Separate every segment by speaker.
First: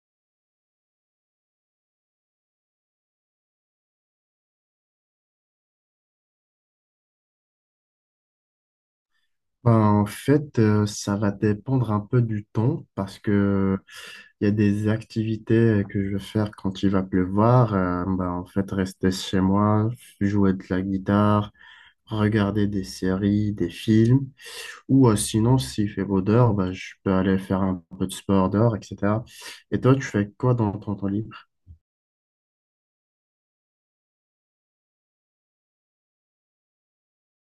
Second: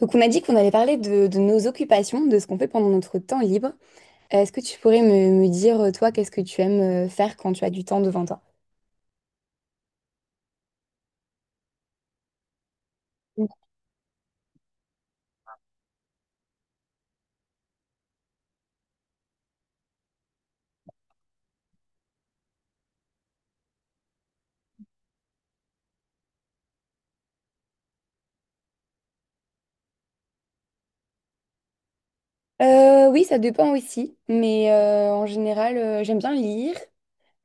Speaker 1: Donc on a dit qu'on allait parler de nos occupations, de ce qu'on fait pendant notre temps libre. Est-ce que tu pourrais me dire, toi, qu'est-ce que tu aimes faire quand tu as du temps devant toi?
Speaker 2: Ben, en fait, ça va dépendre un peu du temps parce que il y a des activités que je vais faire quand il va pleuvoir. Ben, en fait, rester chez moi, jouer de la guitare, regarder des séries, des films. Ou sinon, s'il fait beau dehors, ben, je peux aller faire un peu de sport dehors, etc. Et toi, tu fais quoi dans ton temps libre?
Speaker 1: Oui, ça dépend aussi, mais en général, j'aime bien lire,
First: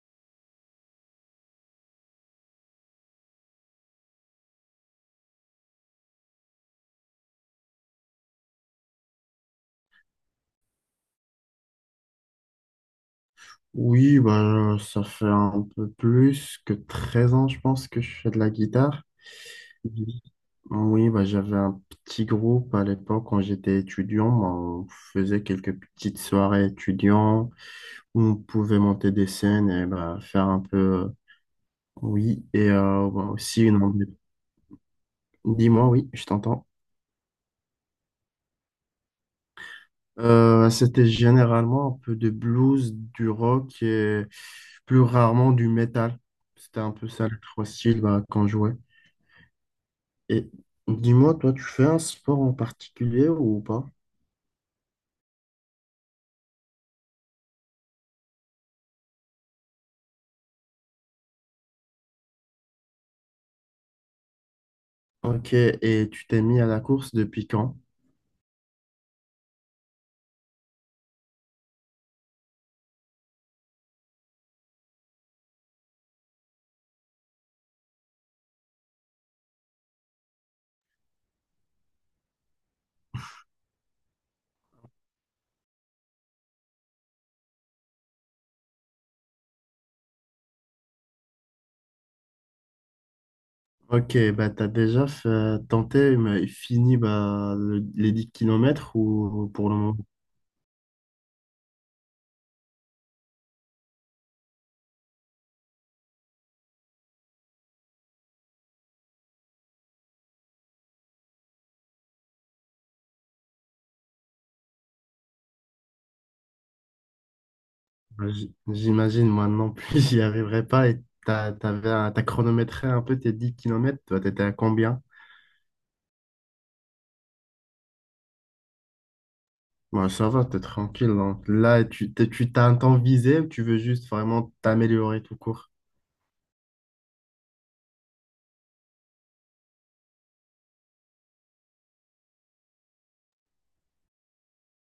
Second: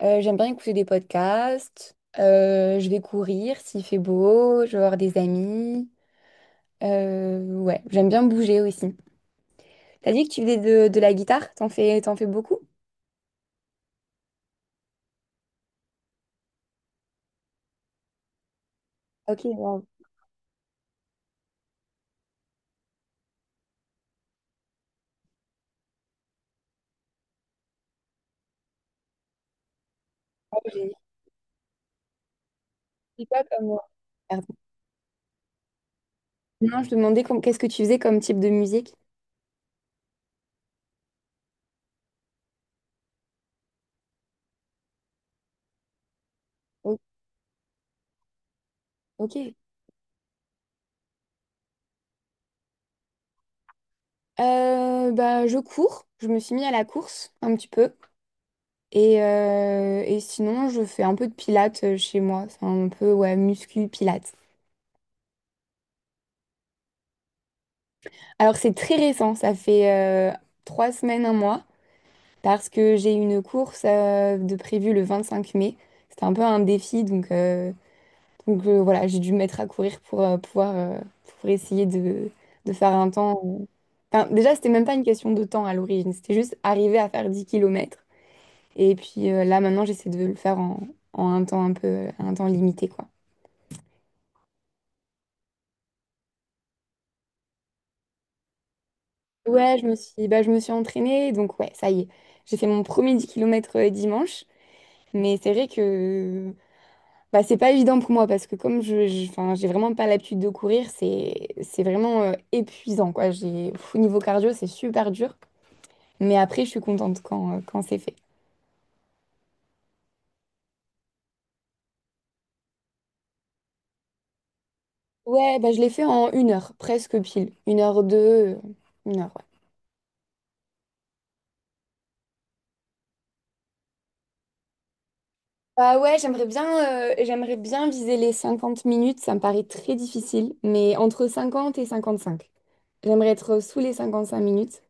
Speaker 1: j'aime bien écouter des podcasts, je vais courir s'il fait beau, je vais voir des amis. Ouais, j'aime bien bouger aussi. T'as dit que tu faisais de la guitare, t'en fais beaucoup?
Speaker 2: Oui, ben, ça fait un peu plus que 13 ans, je pense, que je fais de la guitare.
Speaker 1: Ok, bon,
Speaker 2: Oui, bah, j'avais un petit groupe à l'époque quand j'étais étudiant. Bah, on faisait quelques petites soirées étudiants où on pouvait monter des scènes et bah, faire un peu.
Speaker 1: j'ai
Speaker 2: Oui, et bah,
Speaker 1: j'ai pas
Speaker 2: aussi
Speaker 1: comme...
Speaker 2: une.
Speaker 1: moi. Pardon.
Speaker 2: Dis-moi, oui, je t'entends.
Speaker 1: Non, je demandais qu'est-ce que tu faisais comme type de musique?
Speaker 2: C'était généralement un peu de blues, du rock et plus rarement du métal. C'était un peu ça les trois styles bah, qu'on jouait.
Speaker 1: Ok.
Speaker 2: Et dis-moi, toi, tu fais un sport en particulier ou pas?
Speaker 1: Bah, je cours. Je me suis mis à la course un petit peu. Et sinon, je fais un peu de pilates chez moi. C'est un peu, ouais, muscu pilates.
Speaker 2: Ok, et tu t'es mis à la course depuis quand?
Speaker 1: Alors, c'est très récent. Ça fait euh, 3 semaines, un mois. Parce que j'ai une course de prévue le 25 mai. C'était un peu un défi. Donc, voilà, j'ai dû me mettre à courir pour pouvoir pour essayer de faire un temps. Enfin, déjà, c'était même pas une question de temps à l'origine. C'était juste arriver à faire 10 kilomètres. Et puis là, maintenant, j'essaie de le faire en un temps un peu, un temps limité, quoi.
Speaker 2: Ok, bah tenté, mais fini bah, les 10 kilomètres ou pour le
Speaker 1: Ouais,
Speaker 2: moment,
Speaker 1: je me suis entraînée, donc ouais, ça y est. J'ai fait mon premier 10 km dimanche, mais c'est vrai que bah, c'est pas évident pour moi parce que enfin, j'ai vraiment pas l'habitude de courir, c'est vraiment épuisant, quoi. J'ai, pff, au niveau cardio, c'est super dur, mais après, je suis contente quand, quand c'est fait.
Speaker 2: bah, j'imagine moi non plus j'y arriverai pas. Et t'avais, t'as chronométré un peu tes 10 kilomètres, toi t'étais à combien?
Speaker 1: Ouais, bah, je l'ai fait en 1 heure, presque pile. 1 heure 2, 1 heure, ouais.
Speaker 2: Bah, ça va, t'es tranquille, hein. Là, tu t'as un temps visé ou tu veux juste vraiment t'améliorer tout court?
Speaker 1: Bah ouais, j'aimerais bien viser les 50 minutes, ça me paraît très difficile, mais entre 50 et 55. J'aimerais être sous les 55 minutes.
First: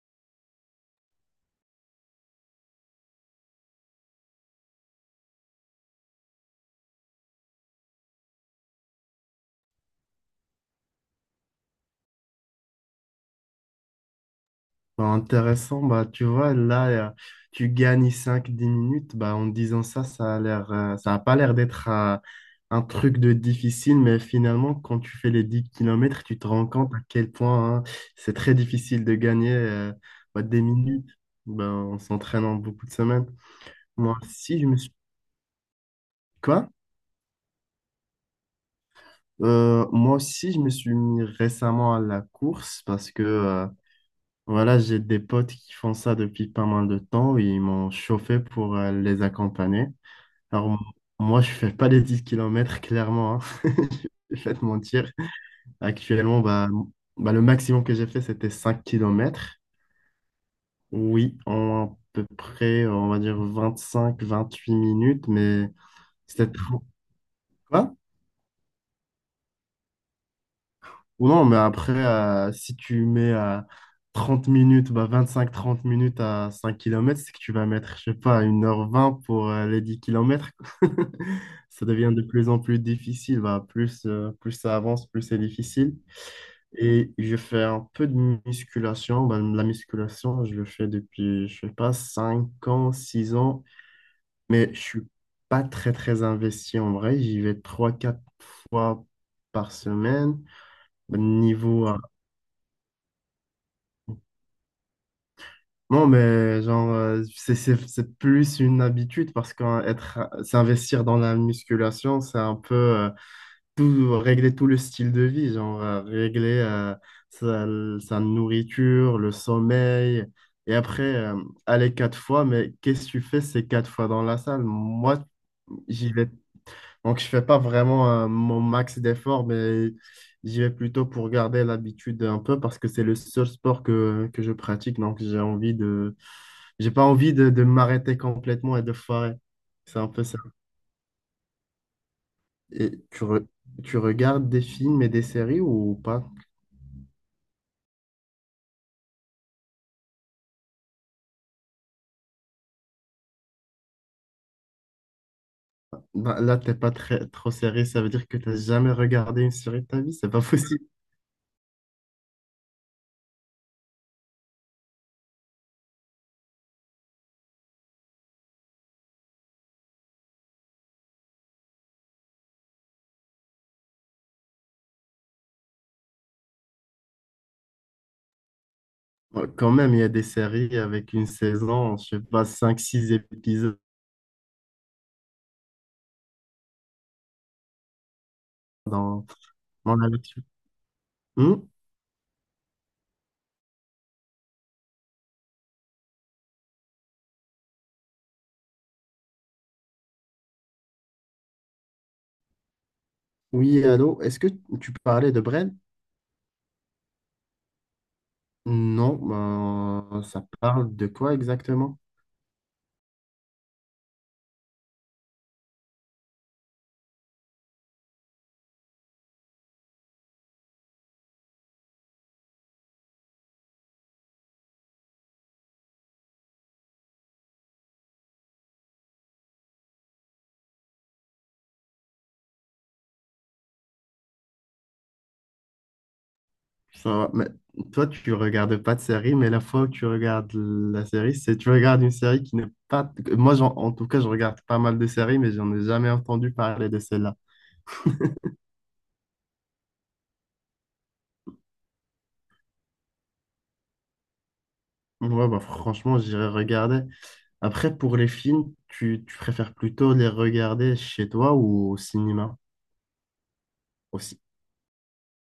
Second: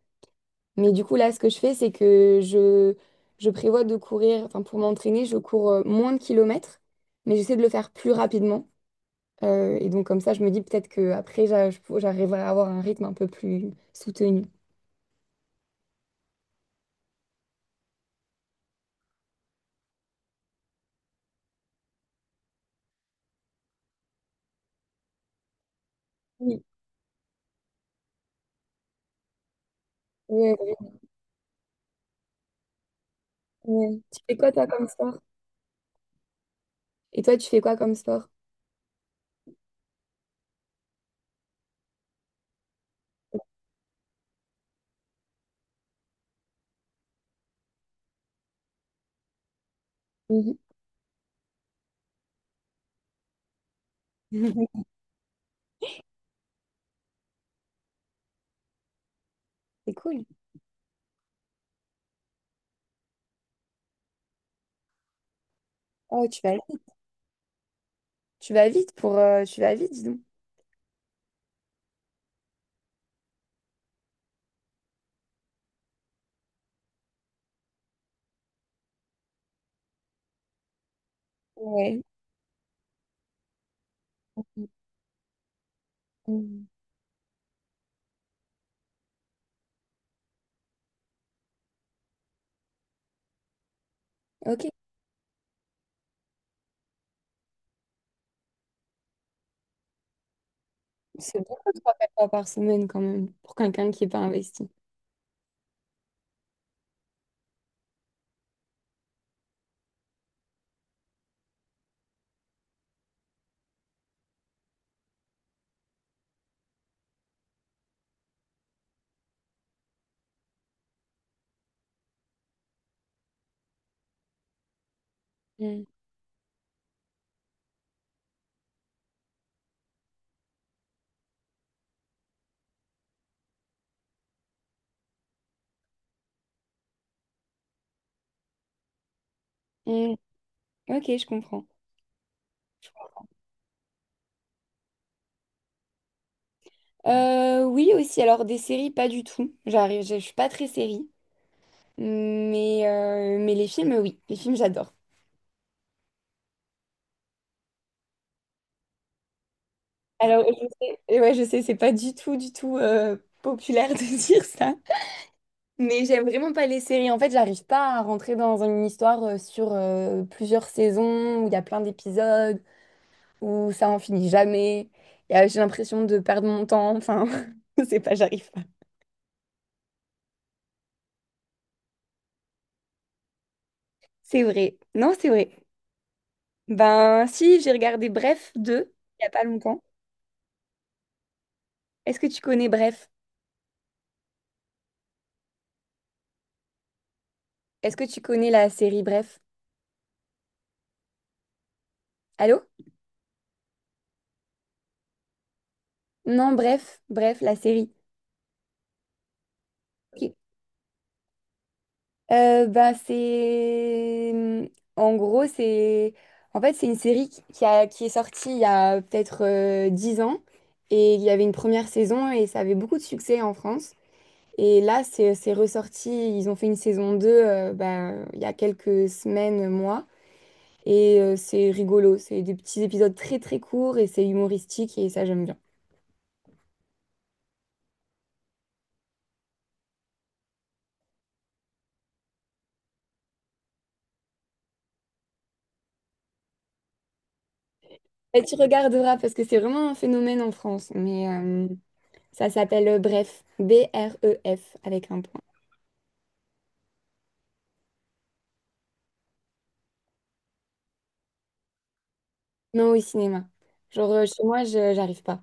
Speaker 1: Mais du coup, là, ce que je fais, je prévois de courir, enfin, pour m'entraîner, je cours moins de kilomètres, mais j'essaie de le faire plus rapidement. Et donc, comme ça, je me dis peut-être qu'après, j'arriverai à avoir un rythme un peu plus soutenu.
Speaker 2: Bah, intéressant, bah, tu vois, là, tu gagnes 5 10 minutes. Bah, en disant ça, ça a l'air, ça a pas l'air d'être un truc de difficile, mais finalement, quand tu fais les 10 kilomètres tu te
Speaker 1: Oui,
Speaker 2: rends compte à quel point hein, c'est très difficile de gagner bah, des
Speaker 1: ouais,
Speaker 2: minutes. Bah, en s'entraînant beaucoup de semaines.
Speaker 1: ouais.
Speaker 2: Moi
Speaker 1: Tu fais quoi,
Speaker 2: aussi, je
Speaker 1: toi,
Speaker 2: me
Speaker 1: comme
Speaker 2: suis...
Speaker 1: sport?
Speaker 2: Quoi?
Speaker 1: Et toi, tu fais quoi comme sport?
Speaker 2: Moi aussi, je me suis mis récemment à la course parce que... voilà, j'ai des potes qui font ça depuis pas mal de temps. Ils m'ont chauffé pour les accompagner.
Speaker 1: Mhm.
Speaker 2: Alors, moi, je fais pas les 10 kilomètres clairement, hein. Je vais pas te mentir. Actuellement, bah, bah, le maximum que j'ai fait, c'était 5 kilomètres.
Speaker 1: C'est cool.
Speaker 2: Oui, en à peu près, on va dire 25 28 minutes, mais
Speaker 1: Oh, tu
Speaker 2: c'était
Speaker 1: vas
Speaker 2: trop.
Speaker 1: Tu vas vite pour... tu vas vite, dis donc.
Speaker 2: Ou non, mais après, si tu mets à 30 minutes, bah 25 30 minutes à 5 kilomètres c'est que tu vas mettre, je sais pas, 1h20 pour les 10 kilomètres. Ça
Speaker 1: Ouais.
Speaker 2: devient de plus en plus difficile. Bah, plus, plus ça avance, plus c'est difficile.
Speaker 1: Mm.
Speaker 2: Et je fais un peu de musculation. Bah, la musculation, je le fais depuis, je sais pas, 5 ans, 6 ans.
Speaker 1: Ok.
Speaker 2: Mais je suis pas très, très investi en vrai. J'y vais 3 4 fois par semaine. Bah,
Speaker 1: C'est beaucoup,
Speaker 2: niveau,
Speaker 1: trois, quatre fois par semaine quand même, pour quelqu'un qui n'est pas investi.
Speaker 2: non, mais genre, c'est plus une habitude parce que être, s'investir dans la musculation, c'est un peu tout, régler tout le style de vie, genre régler sa, sa nourriture, le sommeil. Et après, aller 4 fois, mais qu'est-ce que tu fais ces 4 fois dans la salle? Moi,
Speaker 1: Mm.
Speaker 2: j'y vais. Donc, je fais pas vraiment mon max d'efforts, mais j'y vais plutôt pour garder l'habitude un peu parce que c'est le seul sport que je pratique. Donc, j'ai pas envie de m'arrêter complètement et de foirer. C'est un
Speaker 1: Mm.
Speaker 2: peu ça.
Speaker 1: Ok, je comprends.
Speaker 2: Et tu regardes des films et des séries ou pas?
Speaker 1: Oui, aussi, alors des séries, pas du tout. Je suis pas très série, mais les films, oui, les films, j'adore.
Speaker 2: Bah, là, t'es pas très, trop série. Ça veut dire que t'as jamais regardé une série de ta vie. C'est pas
Speaker 1: Alors, je
Speaker 2: possible.
Speaker 1: sais, et ouais, je sais, c'est pas du tout, du tout populaire de dire ça, mais j'aime vraiment pas les séries. En fait, j'arrive pas à rentrer dans une histoire sur plusieurs saisons où il y a plein d'épisodes, où ça en finit jamais. Et, j'ai l'impression de perdre mon temps. Enfin, c'est pas, j'arrive pas.
Speaker 2: Ouais, quand même, il y a des séries avec une saison, je sais pas, 5 6 épisodes
Speaker 1: C'est vrai. Non, c'est vrai. Ben, si, j'ai regardé Bref 2 il y
Speaker 2: dans,
Speaker 1: a pas longtemps.
Speaker 2: dans la nature. Hmm.
Speaker 1: Est-ce que tu connais Bref? Est-ce que tu connais la série Bref? Allô?
Speaker 2: Oui, allô? Est-ce que tu parlais de Brel?
Speaker 1: Non, Bref, Bref, la série.
Speaker 2: Non, ben,
Speaker 1: Ok.
Speaker 2: ça parle de quoi exactement?
Speaker 1: Ben, c'est. En gros, c'est. En fait, c'est une série qui est sortie il y a peut-être 10 ans. Et il y avait une première saison et ça avait beaucoup de succès en France. Et là, c'est ressorti, ils ont fait une saison 2, ben, il y a quelques semaines, mois, et c'est rigolo, c'est des petits épisodes très très courts et c'est humoristique et ça j'aime bien.
Speaker 2: Ça, mais toi, tu regardes pas de série, mais la fois où tu regardes la série, c'est tu regardes une série qui n'est pas. Moi, en tout cas, je regarde pas mal de séries, mais j'en ai jamais entendu parler de celle-là.
Speaker 1: Et tu regarderas parce que c'est vraiment un phénomène en France, mais ça s'appelle Bref, BREF avec un point.
Speaker 2: Ouais, bah, franchement, j'irai regarder. Après, pour les films, tu préfères plutôt les regarder chez toi ou au cinéma
Speaker 1: Non au cinéma. Genre
Speaker 2: aussi?
Speaker 1: chez moi, je j'arrive pas.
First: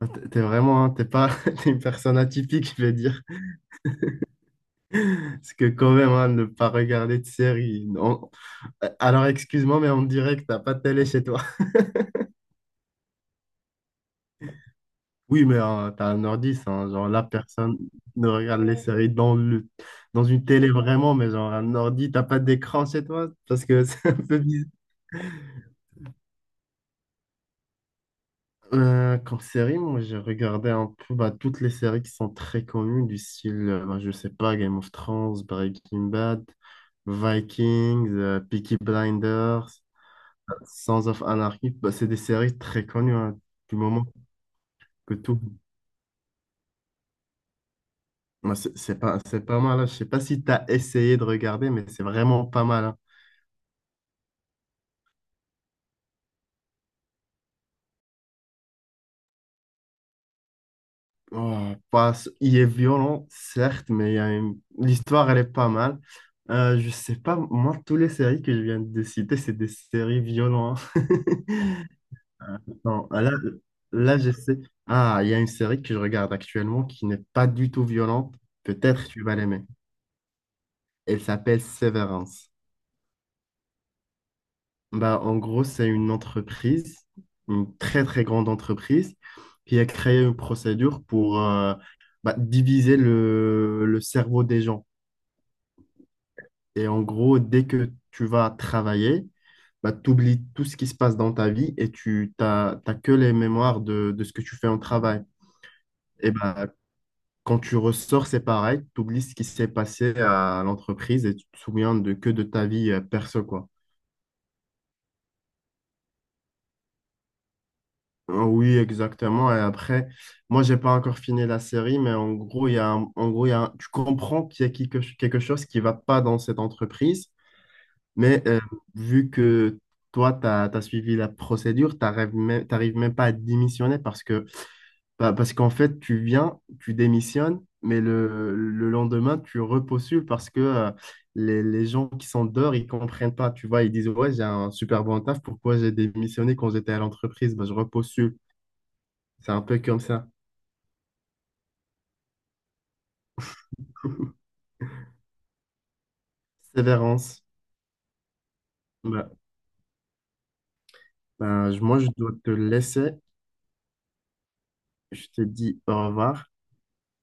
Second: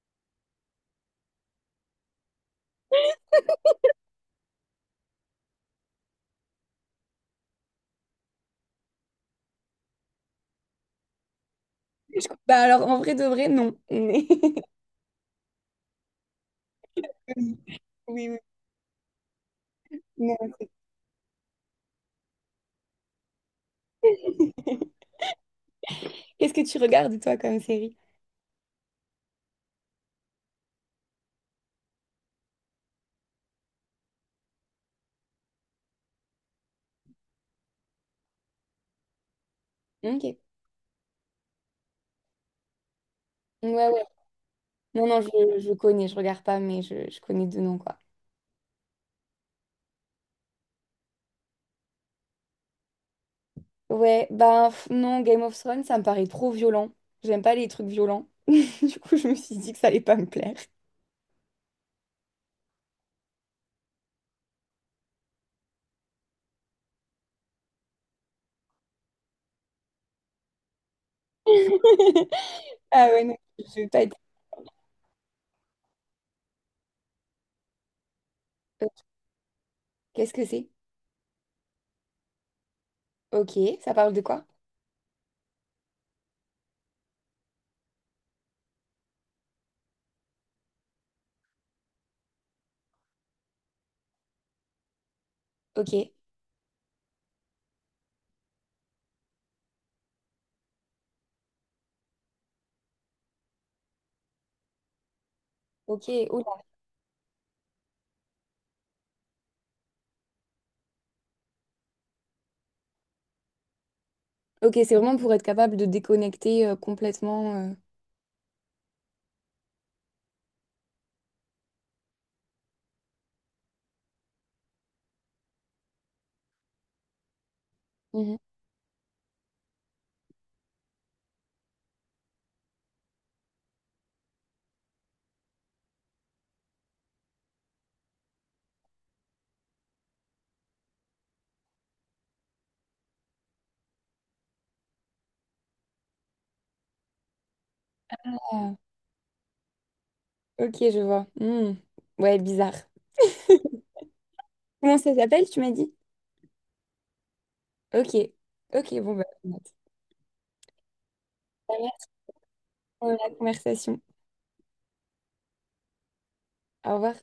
Speaker 2: Ah, t'es vraiment, hein, t'es pas, t'es une personne atypique, je vais dire. Parce que quand même, hein, ne pas regarder de série. Non. Alors, excuse-moi, mais on dirait que t'as pas de télé chez toi.
Speaker 1: Bah alors en vrai de vrai, non. Mais-
Speaker 2: Oui, mais t'as un ordi, ça, hein. Genre, la personne
Speaker 1: Oui, oui,
Speaker 2: ne
Speaker 1: oui,
Speaker 2: regarde les, ouais, séries dans le, dans une
Speaker 1: non.
Speaker 2: télé vraiment, mais genre, un ordi, t'as pas d'écran chez toi? Parce que c'est un peu bizarre.
Speaker 1: Qu'est-ce que tu regardes toi comme série?
Speaker 2: Comme série, moi, j'ai regardé un peu bah, toutes les séries qui sont très connues, du style, bah, je sais pas, Game of Thrones, Breaking Bad, Vikings, Peaky Blinders,
Speaker 1: Ok.
Speaker 2: Sons of Anarchy. Bah, c'est des séries très connues, hein, du moment
Speaker 1: Ouais, non,
Speaker 2: que tout.
Speaker 1: je connais, je regarde pas, mais je connais de nom, quoi.
Speaker 2: Moi, c'est pas mal, hein. Je sais pas si tu as essayé de regarder, mais c'est vraiment pas mal, hein.
Speaker 1: Ouais, ben pff, non, Game of Thrones, ça me paraît trop violent. J'aime pas les trucs violents. Du coup, je me suis dit que ça allait pas me plaire.
Speaker 2: Oh, pas- il est violent, certes, mais il y a l'histoire, elle est pas mal. Je sais pas, moi, toutes les séries que je viens de citer, c'est des séries violentes, hein. Euh,
Speaker 1: Ah
Speaker 2: Non,
Speaker 1: ouais,
Speaker 2: là,
Speaker 1: non, je vais pas être...
Speaker 2: là, je sais. Ah, il y a une série que je regarde actuellement qui n'est pas du tout violente.
Speaker 1: Euh,
Speaker 2: Peut-être tu vas l'aimer.
Speaker 1: Qu'est-ce que c'est?
Speaker 2: Elle s'appelle Severance.
Speaker 1: Ok, ça parle de quoi?
Speaker 2: Bah, en gros, c'est une entreprise, une très très grande entreprise, qui a créé une procédure pour bah, diviser le cerveau des gens.
Speaker 1: Ok,
Speaker 2: Et en gros, dès que tu vas travailler, bah, tu oublies tout ce qui se passe dans ta vie et t'as que les mémoires de ce que tu fais en travail.
Speaker 1: ok,
Speaker 2: Et
Speaker 1: oula.
Speaker 2: bah, quand tu ressors, c'est pareil, tu oublies ce qui s'est passé à l'entreprise et tu te souviens de, que de ta vie perso, quoi.
Speaker 1: Ok, c'est vraiment pour être capable de déconnecter complètement.
Speaker 2: Ah oui, exactement. Et après, moi, j'ai pas encore fini la série, mais en gros, il y a tu comprends qu'il y a quelque, quelque chose qui va pas dans cette entreprise,
Speaker 1: Mhm.
Speaker 2: mais vu que toi, tu as suivi la procédure, t'arrives même pas à démissionner parce que, bah, parce qu'en fait, tu viens, tu démissionnes, mais le lendemain, tu repostules parce que les gens qui sont dehors, ils comprennent pas. Tu vois, ils disent, ouais, j'ai un super bon taf, pourquoi j'ai démissionné quand j'étais à l'entreprise? Bah, je repostule.
Speaker 1: Ah,
Speaker 2: C'est un peu comme ça.
Speaker 1: ok, je vois. Hmm. Ouais, bizarre. Comment ça s'appelle, tu m'as dit?
Speaker 2: Sévérance.
Speaker 1: Ok, ok, bon, bah,
Speaker 2: Bah,
Speaker 1: on note.
Speaker 2: bah,
Speaker 1: Ça va,
Speaker 2: moi, je dois te laisser.
Speaker 1: la conversation.
Speaker 2: Je te dis au revoir.
Speaker 1: Au revoir.